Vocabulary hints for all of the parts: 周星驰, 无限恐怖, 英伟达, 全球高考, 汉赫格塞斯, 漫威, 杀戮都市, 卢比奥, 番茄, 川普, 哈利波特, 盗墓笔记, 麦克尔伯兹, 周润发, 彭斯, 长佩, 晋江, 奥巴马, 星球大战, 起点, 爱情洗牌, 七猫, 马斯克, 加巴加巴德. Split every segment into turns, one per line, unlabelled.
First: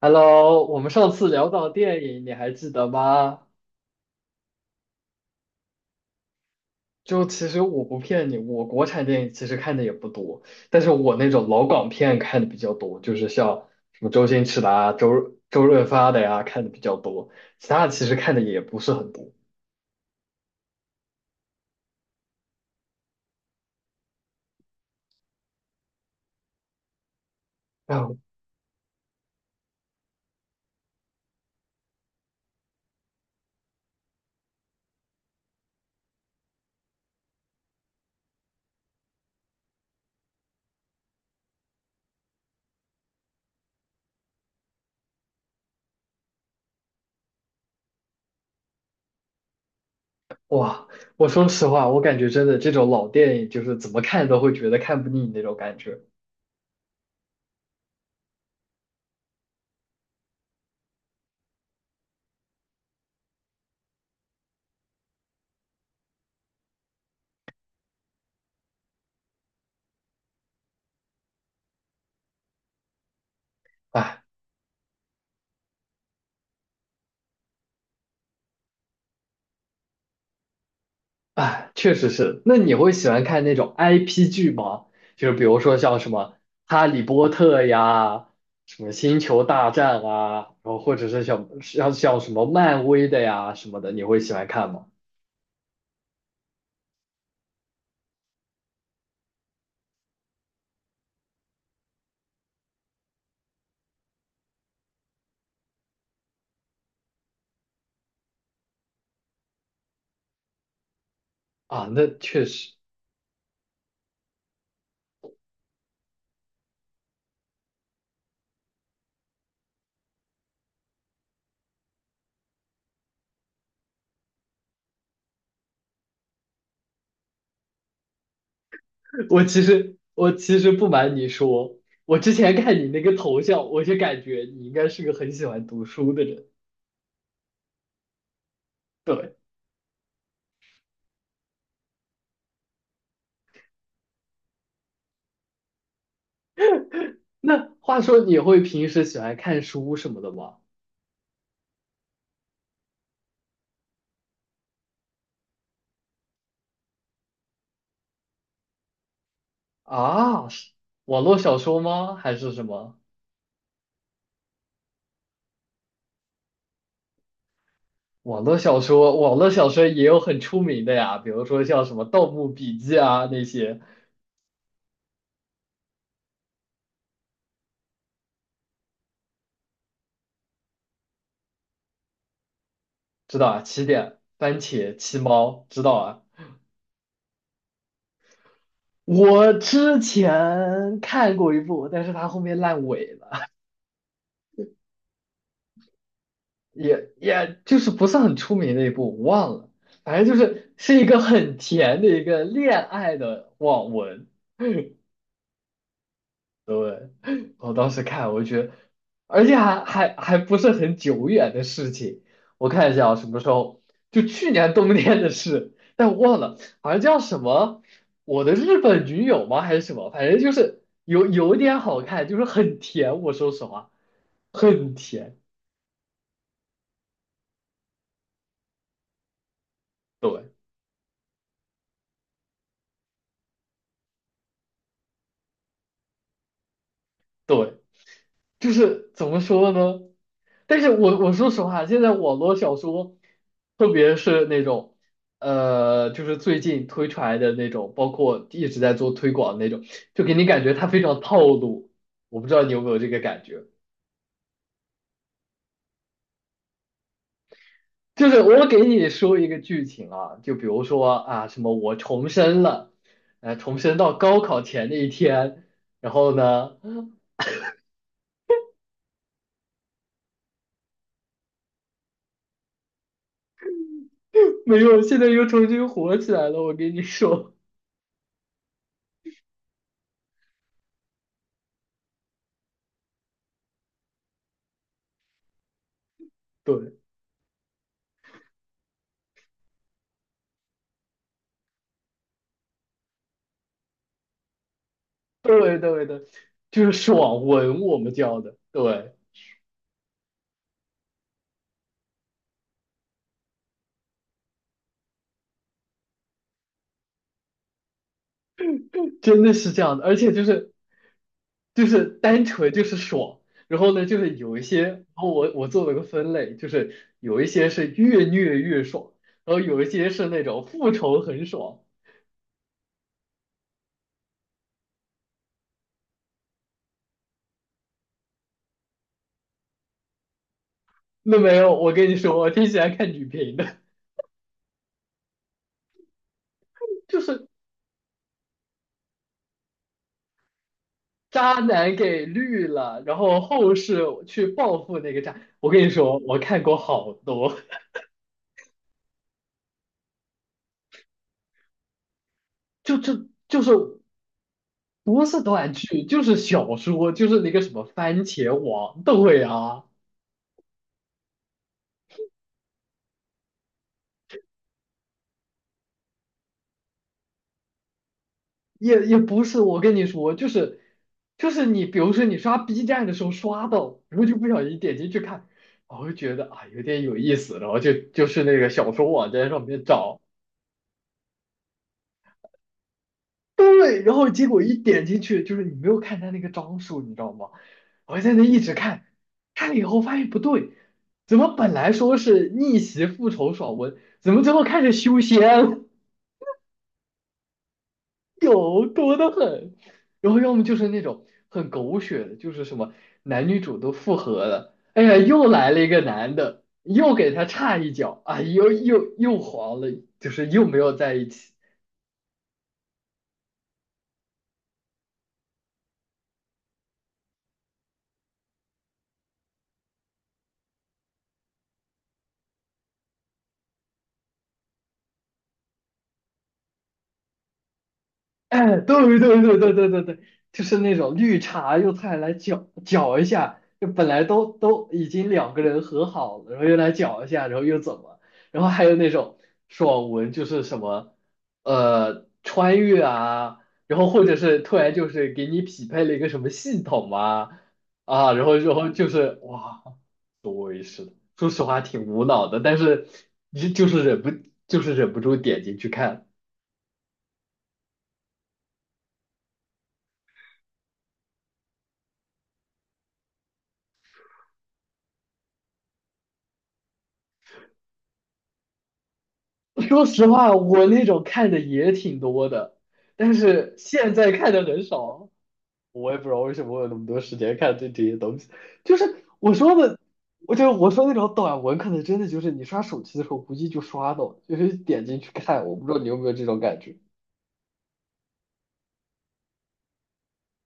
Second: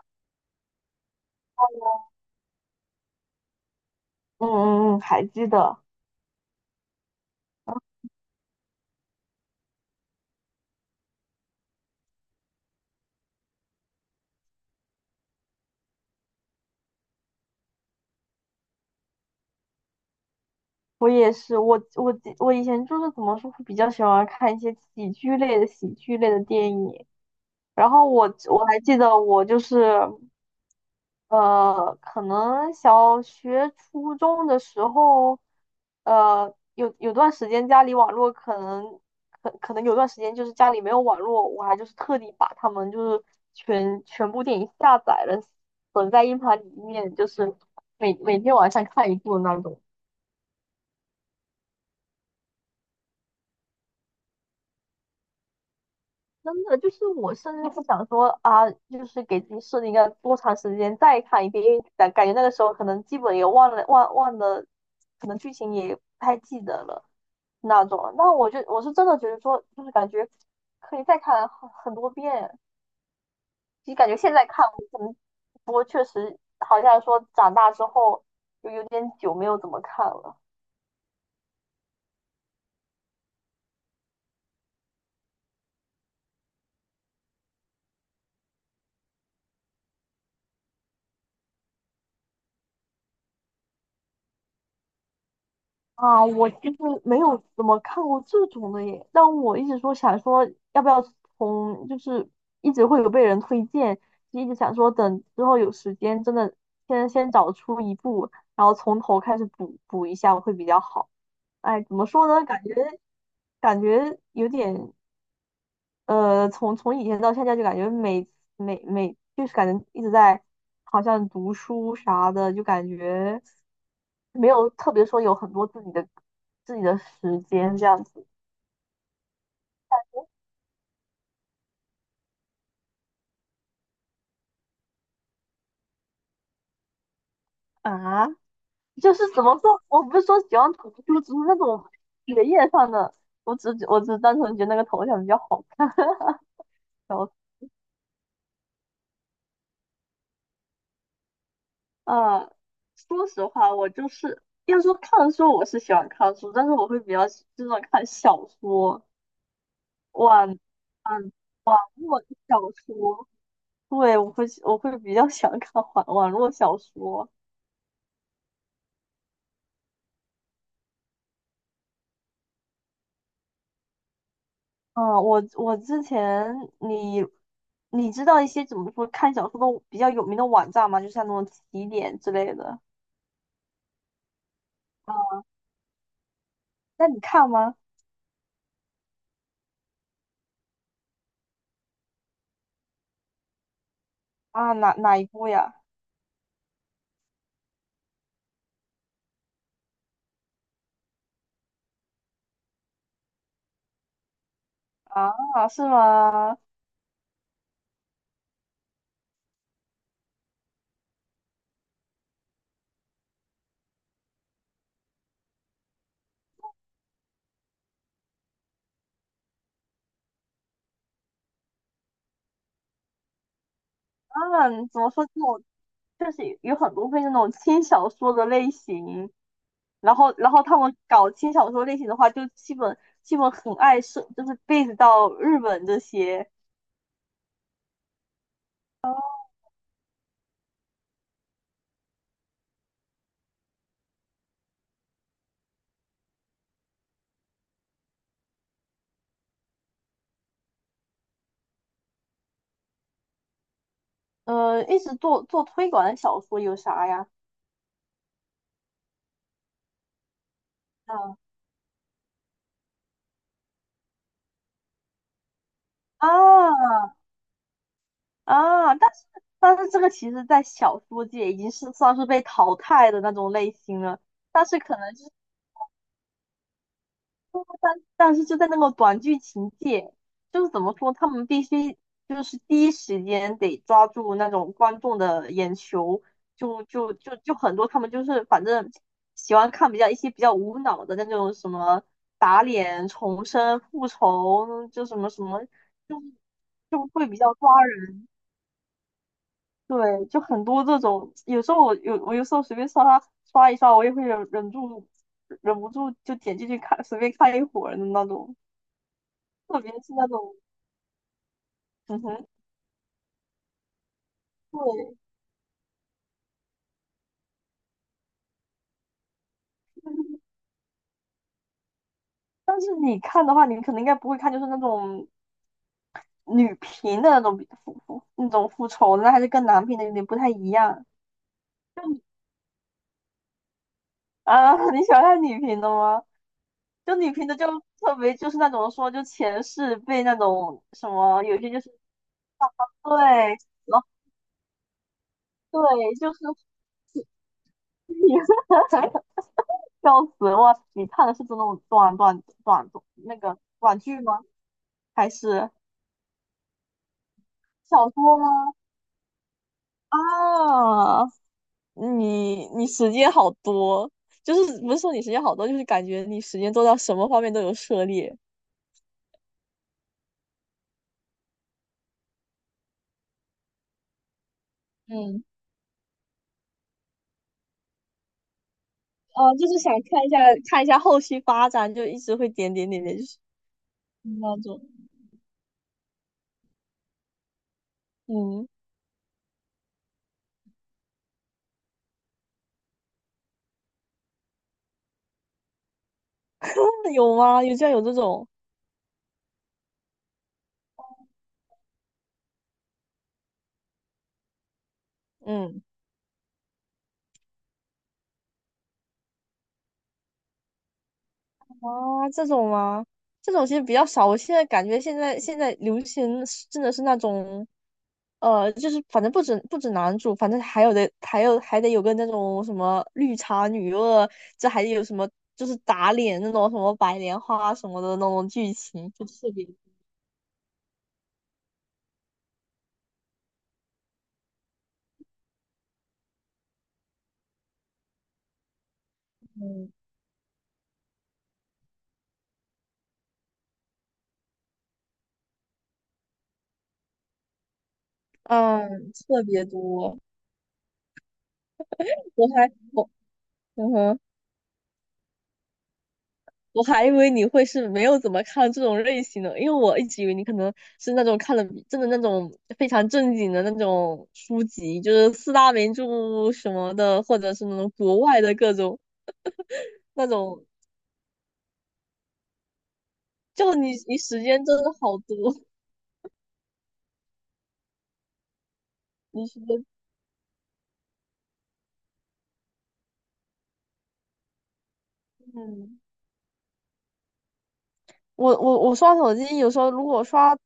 Hello，我们上次聊到电影，你还记得吗？
嗯嗯嗯，还记得。
就其实我
嗯
不骗你，我国产电影其实看的也不多，但是我那种老港片看的比较多，就是像什么周星驰的啊、周润发的呀、看的比较多，其他的其实看的也不是很多。
我也是。我以前就是怎么说，会比较喜欢看一些喜剧类的电影。然后
啊，
我还记得，我就是可能小学、初中的时候，有段时间家里网络可能有段时间就是家里没有网络，我还就是特地把他们就是全部电影下载了，存在硬盘里面，就是每天晚上看一部那种。
哇，我说实话，我感觉真的这种老电影就是怎么看都会觉得看不腻那种感觉。
真的就是我甚至不想说啊，就是给自己设定一个多长时间再看一遍，因为感觉那个时候可能基本也忘了，可能剧情也不太记得了那种了。那我是真的觉得说，就是感觉可以再看很多遍。其实感觉
唉
现在看，我可能不过确实好像说长大之后就有点久没有怎么看了。
哎，确实是。那你会喜欢看那种 IP 剧吗？就是比如说像什么《哈利波特》呀，什么《星球大战》啊，然后或者是像什么漫威的呀什么的，你会喜欢看吗？
啊，我其实没有怎么看过这种的耶，但我一直说想说要不要从，就是一直会有被人推荐，就一直想说等之后有时间，真的先找出一部，然后从头开始补补一下会比较好。哎，
啊，
怎么
那
说呢？
确
感
实。
觉感觉有点，从以前到现在，就感觉每每每就是感觉一直在好像读书啥的，就感觉没有特别说有很多自己的时间这样子。
我其实不瞒你说，我之前看你那个头像，我就感觉你应该是个很喜欢读书的人。
啊，就是
对，
怎么说，我不是说喜欢读书，只是那种学业上的，我只单纯觉得那个头像比较好看。然后
那话说你会平时喜欢看书什么的吗？
呃，说实话，我就是要说看书，我是喜欢看书，但是我会比较就是那种看小说。哇，
啊，
嗯。
是网络小说吗？
络的
还是
小
什么？
说，对，我会比较想看网络小说。
网络小说，网络小说也有很出名的呀，比如说像什么《盗墓笔记》啊那些，
嗯，我之前你你知道一些怎么说看小说的比较有名的网站吗？就像那种起点之类的。
知道啊？起点、番茄、
啊，
七猫，知道啊？
那你看吗？
我之前看过一部，但是它后面烂尾了，
啊，哪一部呀？
也就是不是很出名的一部，我忘了。反正就是是一个很甜的一个恋爱的网文，
啊，是吗？
对，我当时看，我就觉得，而且还不是很久远的事情。我看一下啊，什么时候？就去年冬天的事，但我忘了，好像叫什么“我的日本女友”吗？还是什么？反正就是有一点好看，就是很甜。我说实话，
啊，
很
怎么说这
甜。
种就是有很多会那种轻小说的类型，然后
对
他们搞轻小说类型的话，就基本很爱是就是 base 到日本这些。
对。就是怎么说呢？但是我说实话，现在网络小说，特别是那种，就是最近推出来的那种，包括一直在做推广的那种，就给你感觉它非常套路。我不知道你有没有这个感觉，
一直做推广的小说有啥呀？
就是我给你说一个剧情啊，就比如说啊，
啊
什么我重生了，重生到高考前的一天，然
啊
后呢，
啊，但是这个其实，在小说界已经是算是被淘汰的那种类型了。但
没
是可
有，
能
现
就
在
是，
又重新火起来了。我给你说，
但是就在那个短剧情界，就是怎么说，他们必须就是第一时间得抓住那种观众的眼球，就
对。
就就就很多他们就是反正喜欢看比较一些比较无脑的那种什么打脸、重生、复仇，就什么什么。
对对
就。
对，就是
就会比
爽
较抓
文，我们
人。
叫的，对，
对，就很多这种，有时候我有时候随便刷一刷，我也会忍住，忍不住就点进去看，随便看一会儿的那种。
真的是
特
这
别
样的，
是
而
那
且就
种，
是就是
嗯
单
哼，
纯就是爽，然后呢，就是有一些，然
对。
后我做了个分类，就是有一些是越虐越爽，然后有一些是那种复仇很爽。
但是你看的话，你可能应该不会看，就是那种女频的那种比复复那种复仇的，那还是跟男频的有点不太一样。
那没有，我
就
跟你说，我挺喜欢看女频的，
啊，你喜欢看女频的吗？就
就
女频
是
的就特别就是那种说就前世被那种什么，
渣
有些就是
男给绿了，然后
对，
后世
然后。
去报复那个渣。我
对，
跟你说，
就
我
是
看过好多，
你，笑死我！你看的是这种短短 短
就就
那个
就是。
短剧吗？
不
还
是
是
短剧，就是小说，就是那个什么
小
番
说吗？
茄王，对啊，
啊，你时间好多，就是不是说你时间好多，就是感觉你时间做到什么方面都有涉猎。
也不是。我跟你说，就是你，比如说你刷 B 站的时候刷到，然后就不小心点进去
嗯，
看，然后就觉得啊有点有意思，然后就是那个小说网站上
就是
面
想
找，
看一下后续发展，就一直会点点点点，就是
对，然后结
那
果一
种，
点进去，就是你没有看他那个章数，你知道吗？我在那一
嗯，
直看，看了以后发现不对，怎么本来说是逆袭复仇爽文，怎么最后开始修仙了？
真的有吗？有这样有这 种，
有多的很，然后要么就是那种很狗血的，就是什么男女主都复合了，哎呀，又来了
嗯。
一个男的，又给他插一脚，啊，又黄了，就是又没有在一起。
啊，这种吗？这种其实比较少。我现在感觉现在流行是真的是那种，就是反正不止男主，反正还有的还有还得有个那种什么绿茶女二，这还有什么就是打脸那种什么白莲花什么的那种剧
哎，
情，
对对
就
对对对对对，就是那种绿茶用菜来搅搅一下，就本来都已经两个人和好了，然后又来搅一下，然后又怎么，然后还有那种
嗯
爽文，就是什么穿越啊，然后或者是突然就是给你匹配了一个什么系统啊，然后就
嗯
是
特别
哇，
多。
对是的，说实话挺无脑
我
的，
还
但是
我
你就
嗯
是
哼。
忍不住点进去看。
我还以为你会是没有怎么看这种类型的，因为我一直以为你可能是那种看了比真的那种非常正经的那种书籍，就是四大名著什么的，或者是那种国外的各种
说实
那
话，
种，
我那种看的也挺多的，但是
就你
现
你
在
时
看的
间真
很
的好
少，
多，
我也不知道为什么我有那么多时间看这些东西。就是
你
我
时
说
间
的，我说那种短文，可能真的就是你刷手机的时候，估计就刷到，就是点进去看。我不知
嗯。
道你有没有这种感觉。
我刷手机，有时候如果刷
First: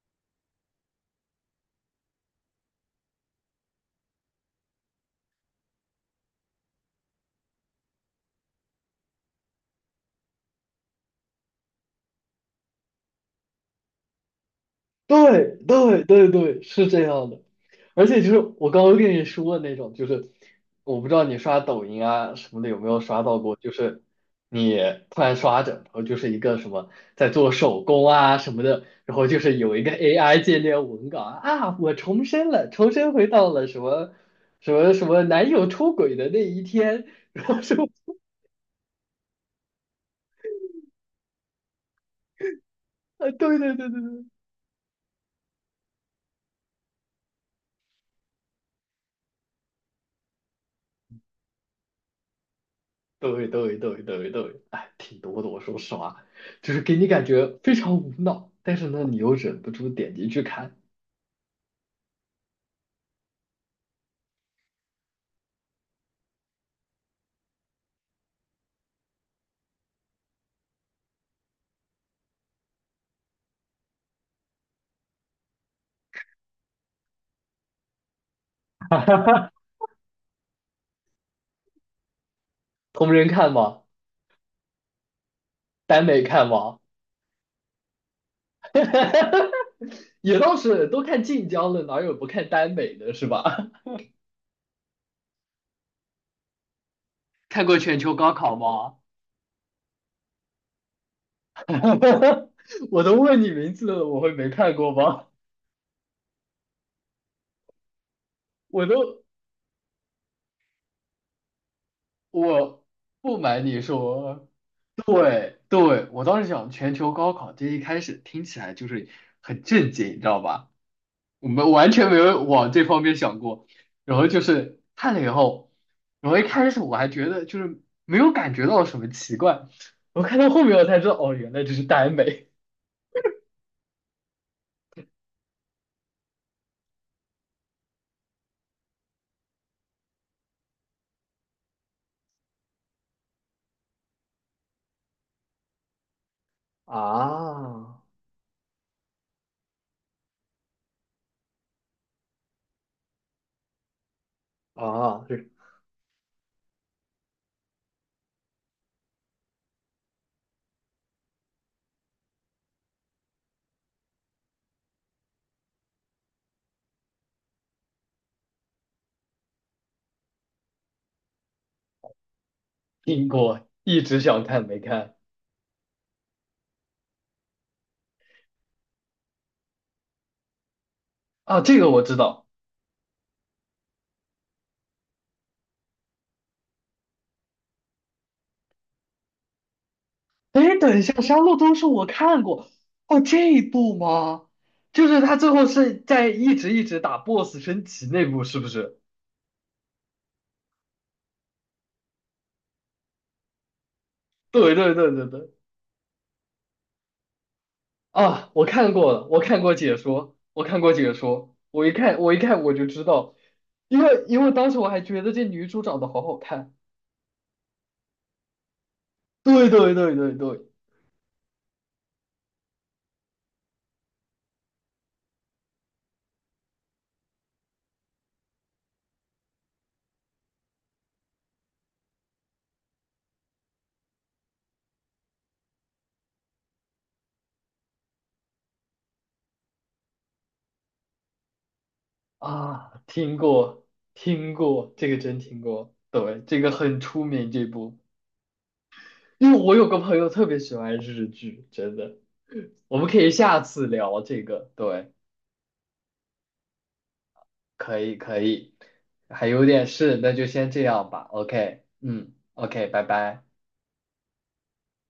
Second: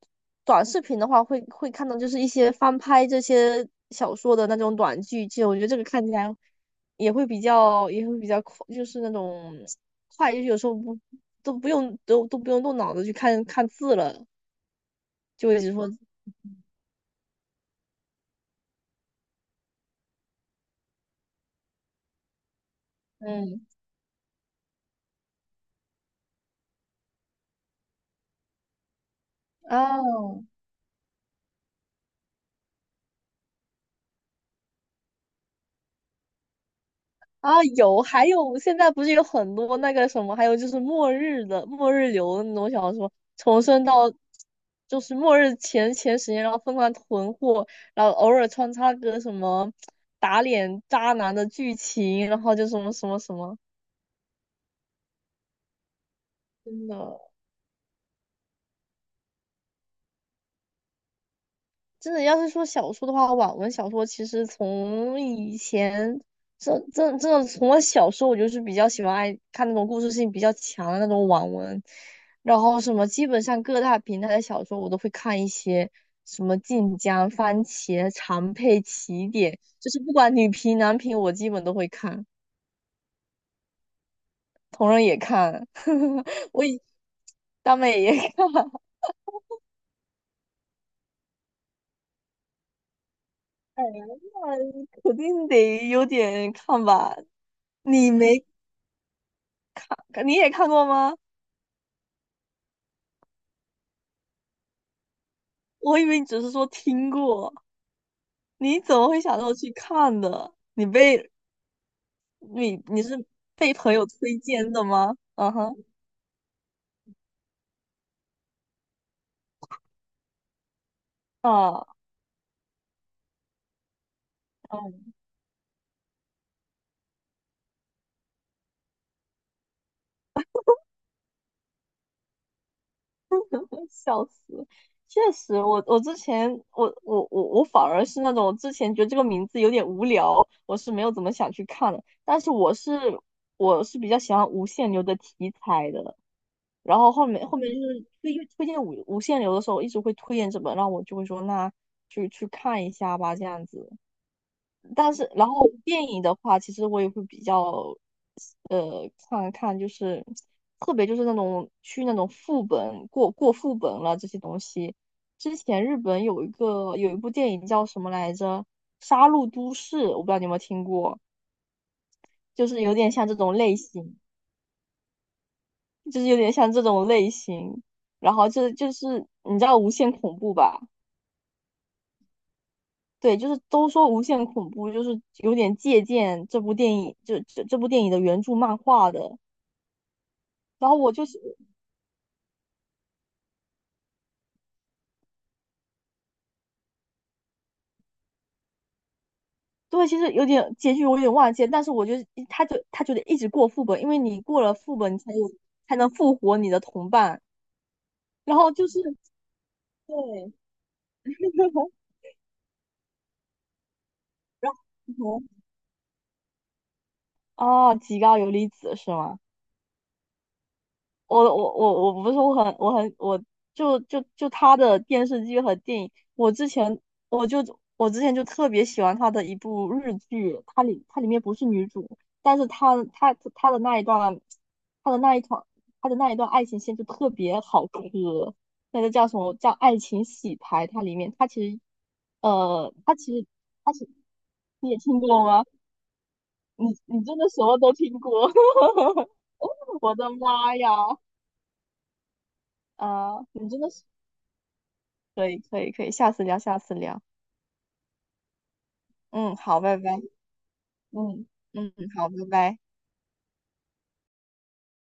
短视频的话，会看到就是一些翻拍这些小说的那种短剧集，我觉得这个看起来也会比较快，就是那种快，就是有时候不都不用都都不用动脑子去看看字了，就
对
会一直说
对对对，是这样的。而且就是我刚刚跟你说的那种，就是我不知道你刷抖音啊什么的有没有刷到过，
嗯
就是你突然刷着，然后就是一个什么在做手工啊什么的，然后就是有一个 AI
哦
界面文稿啊，啊我重生了，重生回到了什么什么男友出轨的那一天，然后说
有，还有现在不是有很多那个什么，还有就是末日流的那种小说，
啊，对
重
对
生
对对对，
到就是末日前10年，然后疯狂囤货，然后偶尔穿插个什么打脸渣男的剧情，然后就什么什么
对
什么。
对对对对，哎，挺多的。我说实话，就是
真
给你感
的
觉非常无脑，但是呢，你又忍不住点进去看。
真的，要是说小说的话，网文小说其实从以前，这这这从我小时候，我就是比较喜欢爱看那种故事性比较强的那种网文，然后什么基本上各大平台的小说我都会看一些，什么晋江、番茄、长佩、起点，就是不管女频男频，我基本都会看，
同人看吗？
同人也看，
耽美看
我
吗？
以大美也看，
也倒是，都看晋江了，哪有不看耽美的，是吧？
哎呀，那肯定得有点看吧。
看过《全
你
球高
没
考》吗？
你也看过吗？
我都问你名字了，我会没看过吗？
我以为你只是说听过，你
我
怎么会
都，
想到去看的？你被你
我
你是
不瞒
被
你
朋友推
说，
荐的吗？嗯
对
哼，
对，我当时想《全球高考》这一开始听起来就是很震惊，你知道吧？我们
啊，
完全没有往这方面想过。然后就是
嗯，
看了以后，然后一开始我还觉得就是没有感觉到什么奇怪，我看到后面我才知道，哦，原来这是耽美。
笑死！确实，我我之前我我我我反而是那种，我之前觉得这个名字有点无聊，我是没有怎么想去看的。但是我是比较喜欢无限流的题材的，然后后面就
啊
是推荐无限流的时候，一直会推荐这本，然后我就会说那去看一下吧，这样子。但
啊，
是然
是
后电影的话，其实我也会比较看看，就是特别就是那种去那种副本过副本了这些东西。之前日本有一部电影叫什么来着，《杀戮都市》，我不知道你有没有听过，就是有点像
听
这种
过，
类
一
型。
直想看没看
就是有点像这种类型。然后这就是你知道《无限恐怖》吧？
啊，这个我知道。
对，就是都说《无限恐怖》就是有点借鉴这部电影，就这部电影的原著漫画的。
哎，
然后
等一
我
下，
就
《杀
是
戮都市》我看过，哦，这一部吗？就是他最后是在一直打 BOSS 升级那部，是不是？
对，其实有点结局我有点忘记了，但是我觉得他就得一直过副本，因为你过了
对对
副
对
本，你
对
才有
对，
才能复活你的同伴。
啊，
然
我
后就
看
是
过了，我看过解说，
对，
我看过解 说，我一看，我一看我就知道，因为当
然
时我还觉得
后
这女主长得好好看。
哦，极高游离子是吗？
对对对对对，
我我我我不是我很我很我就就就他的电视剧和电影，我就我之前就特别喜欢他的一部日剧，它里面不是女主，但是他的那一段，他的那一场他的那一段爱情线就特别好磕。那个叫什么叫爱情洗牌，它里面它其实呃
啊，
它
听
其实
过
它是
听
你
过，
也
这个
听
真
过
听
吗？
过，对，这个
你
很出
你真的
名
什
这
么都
部，
听过，
因为我有个
我
朋友
的
特别喜
妈呀！
欢日剧，真的，我们可以
啊，
下
你真
次
的是。
聊这个，对，
可以可以可以，下次聊，下次聊。
可以可以，还
嗯，
有
好，
点
拜
事，那
拜。
就先这样吧
嗯
，OK，
嗯，好，
嗯
拜拜。
，OK，拜拜。